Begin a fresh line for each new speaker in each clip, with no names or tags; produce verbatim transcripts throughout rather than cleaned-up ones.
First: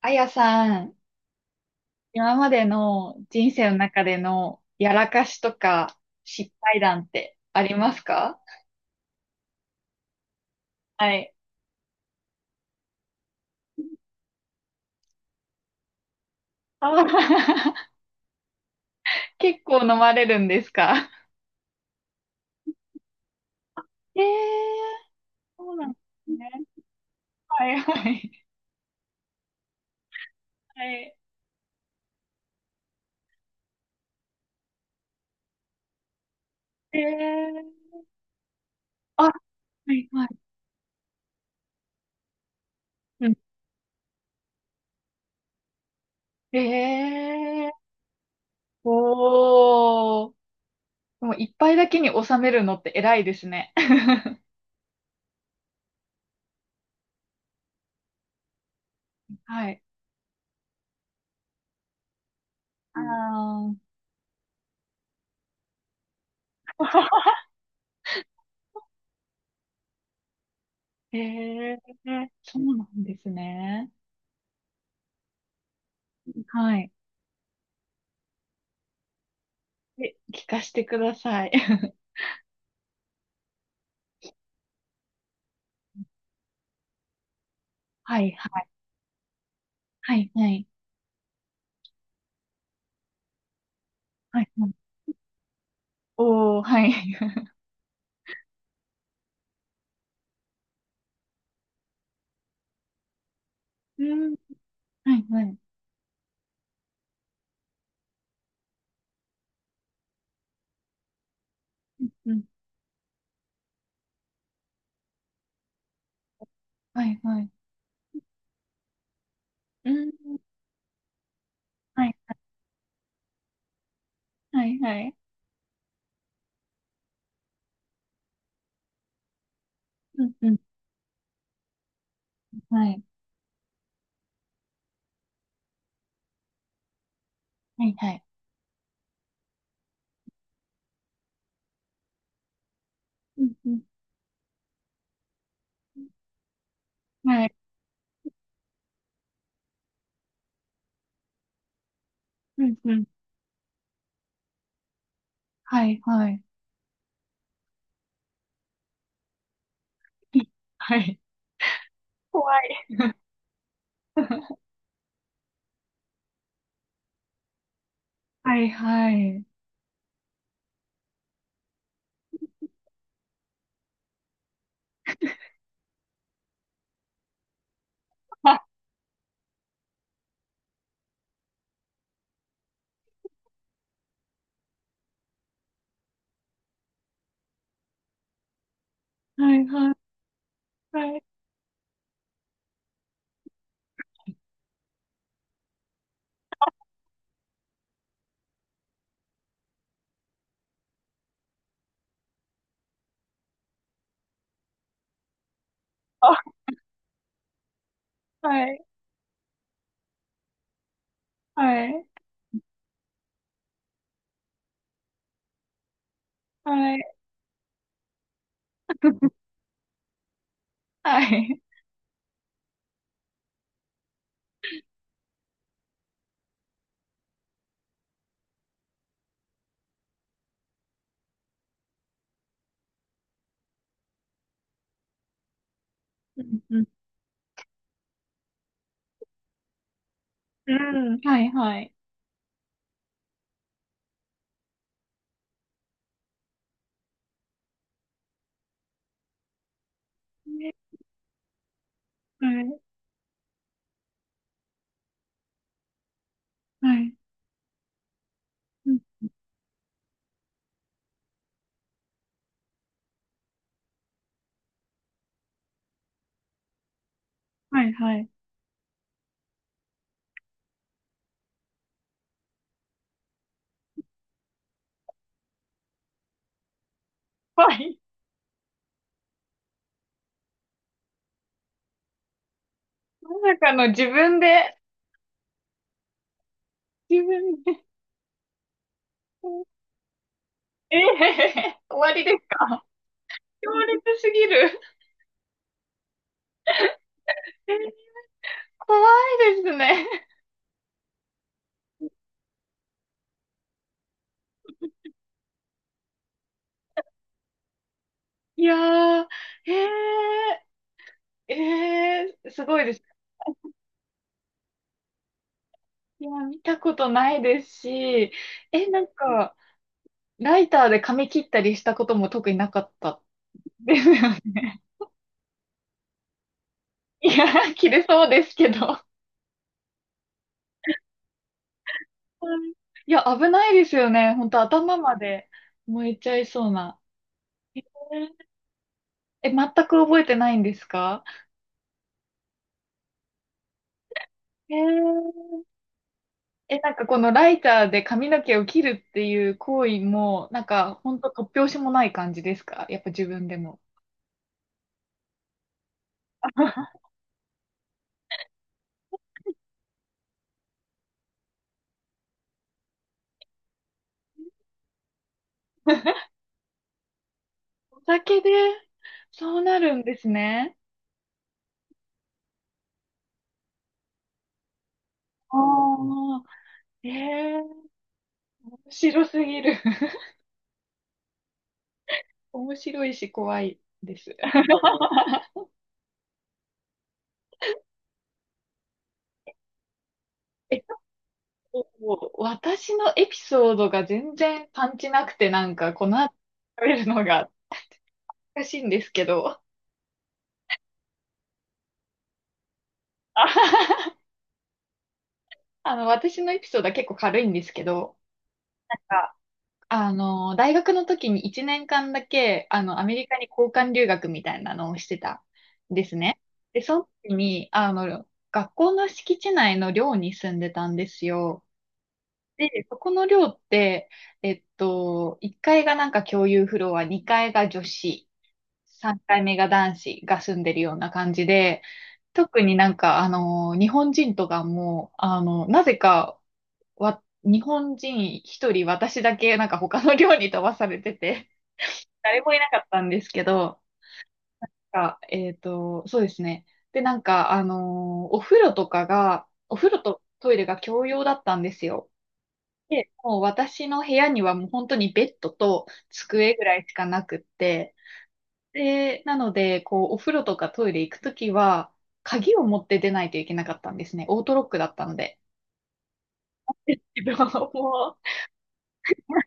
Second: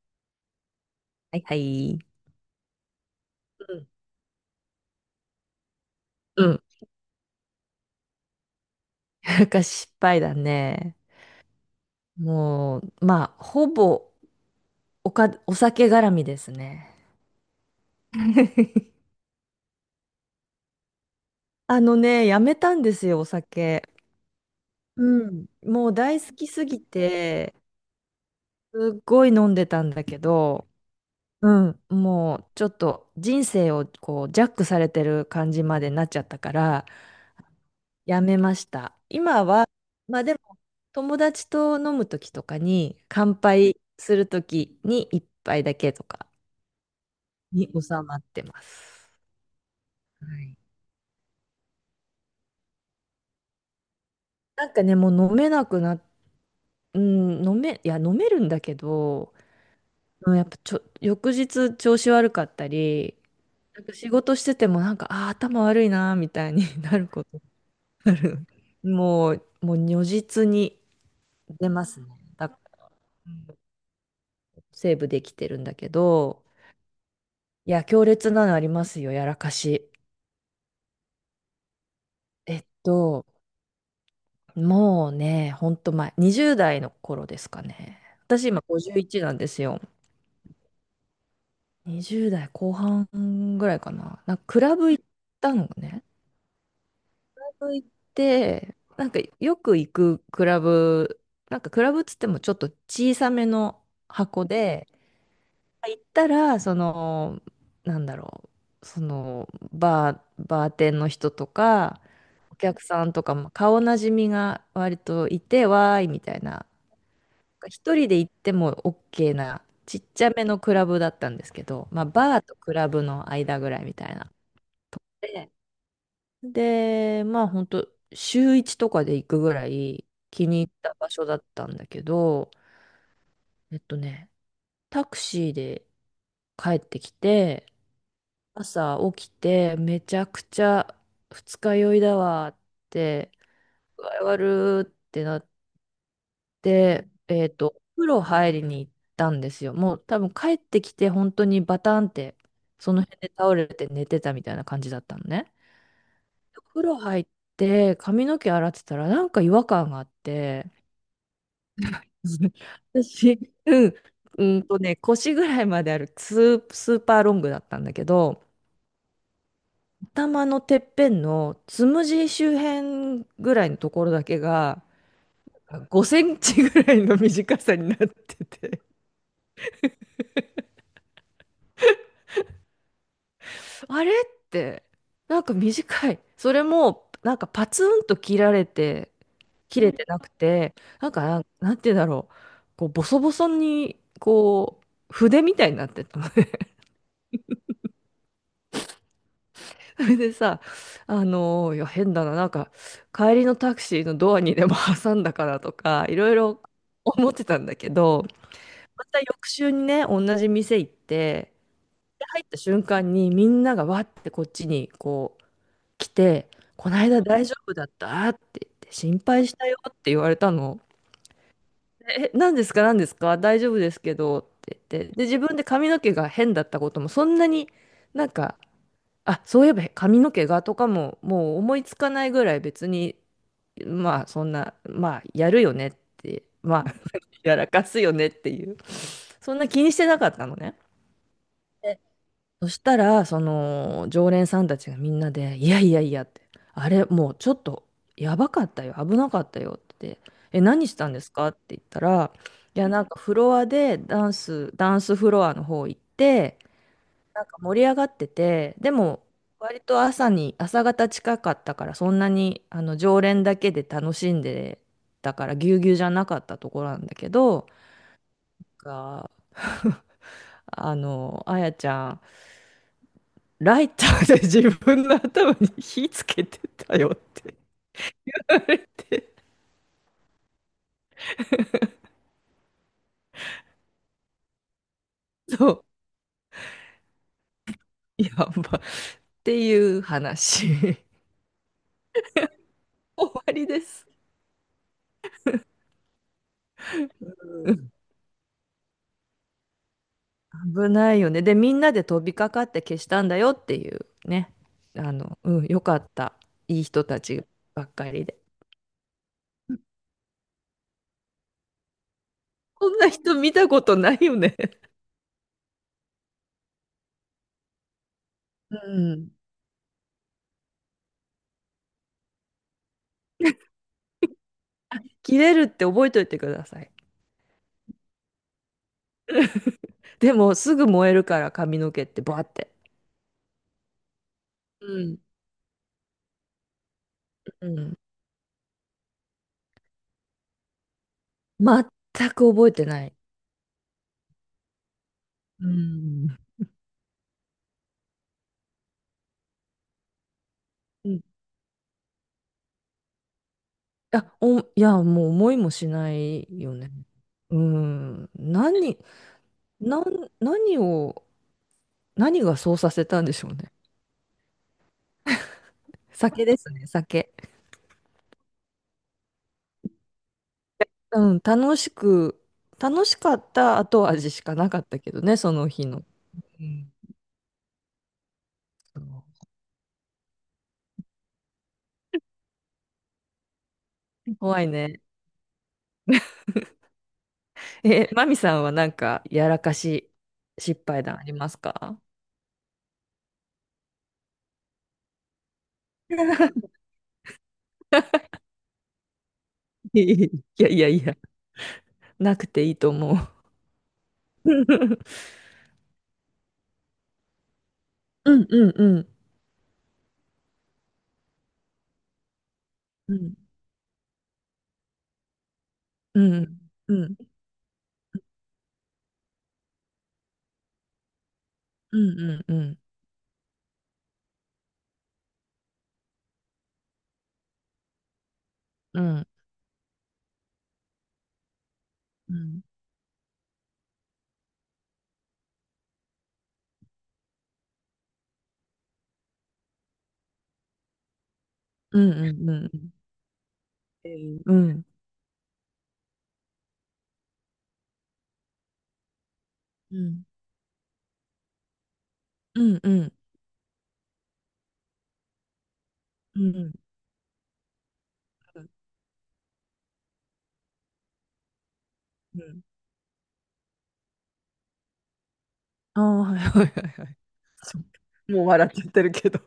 あやさん、
はいはい。
今までの人生の中でのやらかしとか
う
失
ん。
敗談ってありますか？
なんか失敗だね。
はい。
もう、まあ、ほぼおか、お酒絡みです
あ
ね。
ー。 結構飲まれるんですか？
あのね、やめたんですよ、お酒。
えー、
うん。
そうな
も
ん
う
で
大
す
好
ね。
きすぎて、
はいはい。
すっごい飲んでたんだけど、
はい。
うん、もうちょっと人生をこうジャックされてる感じまでなっちゃったから、
えー、
やめました。
あ、は
今は、
い
ま
は
あで
い。
も、友達と飲む時とかに、
う
乾
ん。
杯する時に一杯だけとか
え
に
ー、
収まってます。
おー。
はい。
でも一杯だけに収めるのって偉いですね。
なんかね、もう飲めなくなっ、うん、飲め、いや、飲めるんだけど、
はい。
うんやっぱちょ、翌日調子悪かった
あ
り、
ー。
なんか仕事しててもなんか、あー、頭悪いなーみたいに なるこ とある。もう、もう如実に
え
出
ー、
ますね。だ
そ
か
うな
ら
んですね。
セーブできてるんだけど、
はい。
いや、強烈なのありますよ、やらかし。
え、聞かせてください。
えっと、もうね、ほんと前、にじゅうだい代の頃ですかね。
はい、
私
は
今
い、
ごじゅういちなんですよ。
はい、はい、
にじゅうだい代後半ぐらいかな。なん
は
か
い、
ク
は
ラ
い。
ブ行ったのね。
おー、はい。
クラブ行って、なんかよく行くクラブ、なんかクラブっつってもちょっと小さめの
うん、
箱で、
はい、はい。
行ったら、その、なんだろう、その、バー、バーテンの人とか、
うん、うん、
お客さんとか、まあ顔なじみが割といて、わーい、みたいな。
はい、はい。
一人で行っても OK な、
う
ちっ
ん、
ちゃめのクラブだったんですけど、まあ、
はい、
バーとクラブの間ぐらいみたいな。
はい、はい。
で、でまあ、本当週いちとかで行くぐらい
うん、
気
うん、
に入った場所だったんだけど、
はい、
えっとね、タクシーで帰ってきて、
はい、はい。
朝起きてめちゃくちゃ二日酔いだわって、
うん、うん、
具合悪ってなって、
は
えっ
い、
と、お風呂入りに行ったんですよ。もう多分帰ってきて本当にバタンって
うん、
そ
う
の
ん、
辺で倒れて寝てたみたいな感じだったのね。
はい、はい。
お風呂入って髪の毛洗ってたらなんか違和感があっ て、
はい。怖 い。
私、うん、う んとね、腰ぐらいまであるスー、スーパーロングだったんだけど、
はい、はい。
頭のてっぺんのつむじ周辺ぐらいのところだけがごセンチぐらいの短さになって
あ、
て、あれって、なんか短い、それもなんかパツンと切られて
はい、
切
は
れ
い、
てなくて、なん
は
か
い。
なん、なんて言うんだろう、こうボソボソに、こう筆みたいになってたのね。 それでさ、あのーいや変だな、なんか帰りのタクシーのドアにでも挟んだかなとか、いろ
あ、
いろ思ってたんだけど、
はい、
また翌週にね、同じ店行って、
はい、
で入った瞬間にみんながわってこっちにこう来て、こ
は
の
い。
間大丈夫だったって言って、心配 したよって言われたの。
はい。
でえ、何ですか、何ですか、大丈夫ですけどって言って、で、自分で髪の毛が変だったことも、そんなになんか、あ、そういえば髪の毛がとかも、もう思いつかないぐらい別に、まあそんな、まあやるよねっ
う
て、
ん、う
まあ
ん、
やらかすよねっていう、そんな気にしてなかったの
う
ね。
ん、はい、はい。
で、そしたら、その、常連さんたちがみんなで、いやいやいやって、あれ、もうちょっと、やばかったよ、危なかったよって、え、何し
ね、
たんですかって言ったら、
はい、
いや、なんかフロアで、ダンス、ダンスフロアの方行って、
はい。
なんか盛り上がってて、
う
で
ん、
も、割と朝に、朝方近かったから、そんなに、あの、常連だけで楽しんでたから、ぎゅうぎゅうじゃなかったところなんだけど、
はい、はい。
が、 あの、あやちゃん、ライターで自分の頭に火つけてたよって
ぱい。
言われて
まさかの自分で、
そ
自分で。
う。やば。っていう話
え え、終わりですか？
終わり
強
で
烈
す。
すぎる。
うん、
え、怖いですね。
危ないよね。で、みんなで飛びかかって消したんだよっていうね。あの、うん、よかった。いい人たちばっかりで。
いやー、ええええ、すごい
こ
で
ん
す。
な人見たことないよね。
いや、見たことないですし、
う
え、なん
ん。
か、ライターで髪切ったりしたことも特になかったですよね。
切れるって覚えといてください。
いや、切れそうですけど。
でも、すぐ燃えるから髪の毛ってバーっ
うん。
て。
いや、危ないですよね。本当
う
頭ま
ん。
で燃えちゃいそうな。
う
へえ
ん。
え、全く覚えてないんですか？
全く覚えてない。
へえ。
うん。
え、なんかこのライターで髪の毛を切るっていう行為も、なんか
い
ほ
うん。
ん
い
と突拍子もない感じですか？やっぱ自分でも。
や、お、いや、もう思いもしないよね。うん。何、なん、何を、何がそうさせたんでしょうね。酒ですね、酒。
お酒でそうなるんですね。
うん、楽しく、楽しかった後味しかなかったけどね、そ
あ
の日の。
あ、
うん、
ええ、面
そ
白す
う、
ぎる。面白いし怖いです。
怖いね。え、マミさんはなんか、やらかし失
え、
敗談あります
と
か？
もう私のエピソードが全然パンチなくて、なんかこの後 食べるのが難しいんですけど。
いやいやいや、なくていいと思う。
あの、私のエピソードは結構軽いんですけど、
うんうんう
な
ん。
んかあの、大学の時にいちねんかんだけ、あの、ア
う
メリ
ん
カに交換留学みたいなのをしてたんです
う
ね。
ん、
で、
う
その
ん、
時に、あの、学校の敷地内の寮に住んでたんですよ。
うん、うん、うん、
で、そこの寮って、えっと、いっかいがなんか共有フロア、にかいが女子、
う
3
ん、
階目が男子が住んでるような感じで、
う
特
ん、
になんか、あの、日本人とかも、あの、なぜかわ、日本人一人私だけなんか他の寮に飛ばされてて、
う ん、う
誰
ん、
もい
うん、
な
っ
かったんですけど、
ていう、うん、
あ、えっと、そうですね。で、なんか、あのーお風呂とかが、お風
う
呂と
ん、
トイレが共用だったんですよ。
うん、う
で、
ん、
もう私の部屋にはもう本当にベッドと
う
机ぐ
ん、
らいしかなくって、
うん、
で、なので、こう、お風呂とかトイレ行くときは、
う
鍵
ん、
を持って出ないといけなかったんですね。オートロックだったので。
ああ、はいはいは
自
いはい。
分は
そ
も
う、もう笑っちゃってるけど。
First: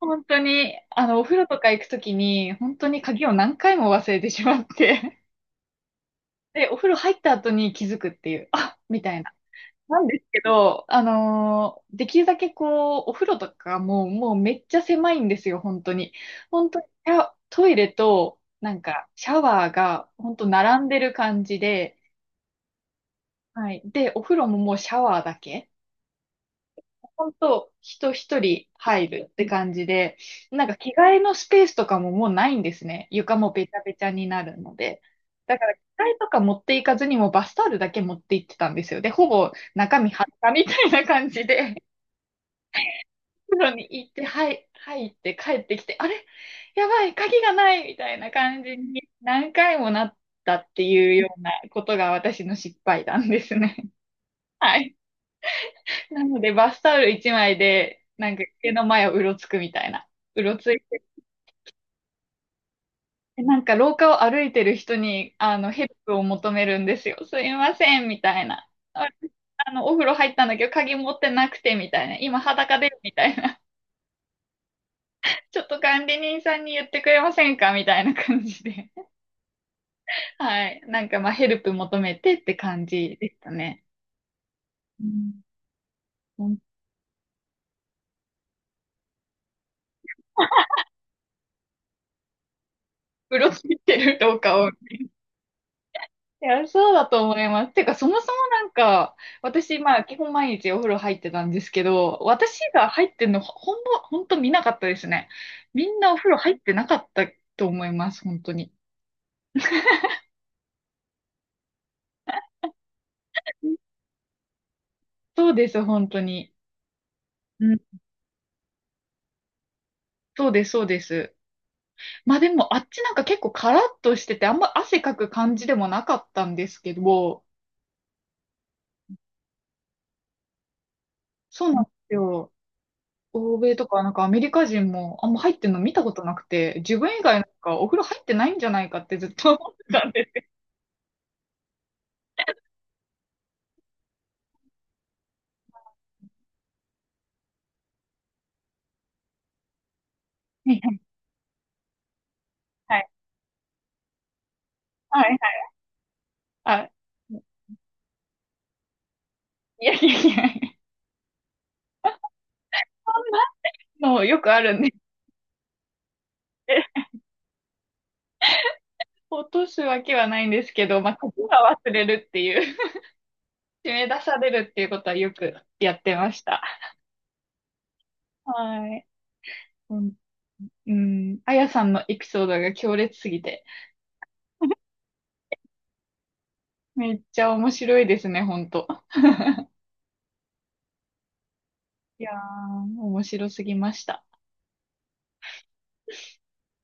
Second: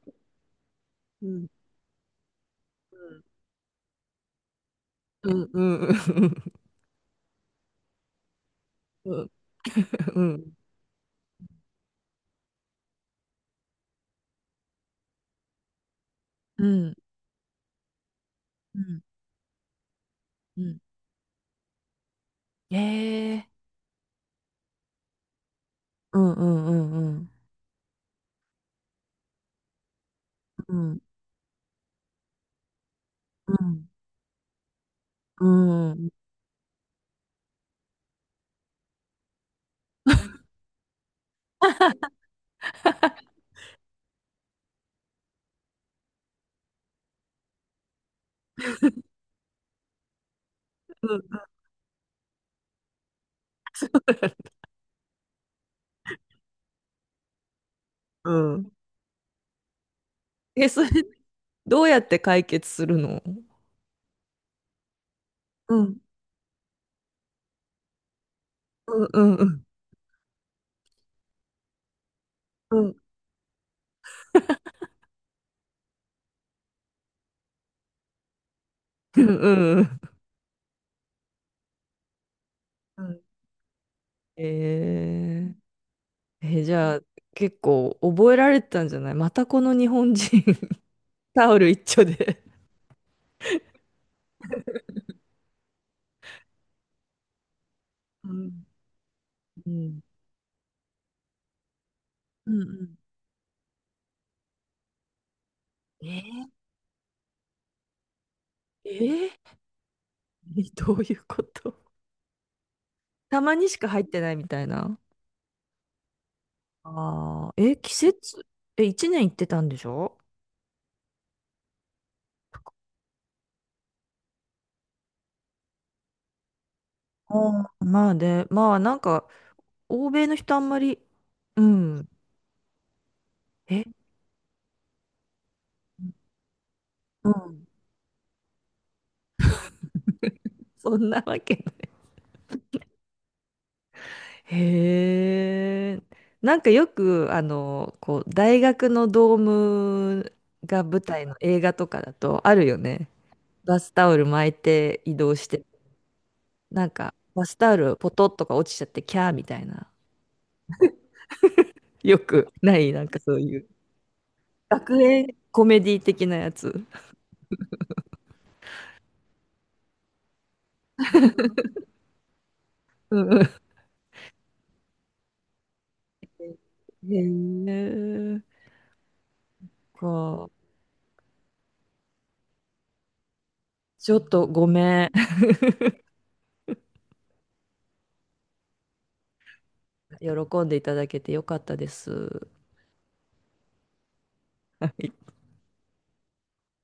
本当に、あの、お
う
風呂
ん、
とか行くときに、本当に鍵を何回も忘れてしまって、
うん、うん、うん、
で、お風呂入った後に気づくっていう、あ、みた
う
い
ん、
な。なんで
う
すけ
ん、
ど、あのーできるだけこう、お風呂とかもう、もうめっちゃ狭いんですよ、本当に。
う
本
ん、
当に、
うん、
いやトイレと、な
う
ん
ん、
か、シャワーが、本当
うん、
並んでる感じで、
ええ、
はい。で、お風呂ももうシャワーだけ。
うん、うん、うん、うん、
本当、人一人入るって感じで、なん
う
か着
ん、
替えのスペースとかももうないんですね。床も
う
べちゃ
ん、
べちゃになるので。
う
だから着替
ん、
えとか持っていかずにもうバスタオルだけ持って行ってたんですよ。で、ほぼ中身裸みたいな感じで、風呂に行って、はい、入って帰ってきて、あれ、やばい、鍵がないみたいな感じに何回もなったっていうようなことが私の失敗談ですね。はい。なので、バスタオル一枚で、な
う
んか家
ん、
の前をうろつくみたいな。うろ
え、
つい
それ、
て、
どうやって解決するの？
なんか廊下を歩いてる人に、あの、
う
ヘル
ん、
プを求めるんですよ。すいません、みたいな。
う
あ
ん、うん、うん。
あの、お風呂入ったんだけど、鍵持ってなくて、みたいな。今裸
うん。
で、みたいな。ちょっと管理人さんに言ってくれませんか、みたいな感じで。
うんうん
はい。なんか、まあ、ヘルプ求めてって感
う
じ
ん。
でしたね。う
えー、
ん。
え、じゃあ、結構覚えられてたんじゃない、またこの日本人 タオル一丁で。
うろついてる廊下を。いや、そうだと思います。てか、そもそ
う
もな
ん。
んか、
う
私、ま
ん。
あ、基本毎日お風呂入ってたんですけど、
う
私
ん
が
う
入ってんの、ほんま、ほんと見なかったですね。みん
ん。
なお風呂
え
入ってなかったと思います、本当に。
ー、えー、どういうこと、たまにしか入ってないみたいな。
そうです、本当に。
ああ、
う
え、季
ん、
節、え、いちねん行ってたんでしょ？
そうです、そうです。まあでも、あっちなんか結構カラッとしてて、あんま汗かく感じでもなかったんですけど、
ああ、まあね、まあなんか、欧米の人あんまり、う
そうなんで
ん。
すよ。欧米
え、
とか、なんかアメリカ人もあんま入ってんの見たことなくて、自分以
う
外なん
ん。
かお風呂入ってないんじゃないかってずっと思ってたん。
そんなわけ。へえ。なんかよく、あの、こう、大学のドーム
はい、
が
は
舞
い。
台の映画とかだとあるよね。バスタオル巻いて移
はい、
動
は
し
い、
て、
はい、は
な
い、
ん
あ、
か、バスタオルポトッとか落ちちゃってキャーみたい
い
な。
やいやいや、
よくない、なんかそうい
そ
う。
んなのよくあるんで、
学園コメディ的なやつ。
落とすわけはないんですけど、まあ、がは忘れるっていう、
うんう
締め出されるっていうことはよくやってまし
ん。
た。
へえ。
はい。う
こ
ん、
う、
うん、あやさんのエピソードが強烈すぎて、
ちょっとごめん。
めっちゃ面白いですね、ほんと。
喜んでいただけてよかったで
い
す。
やー、面白すぎました。
はい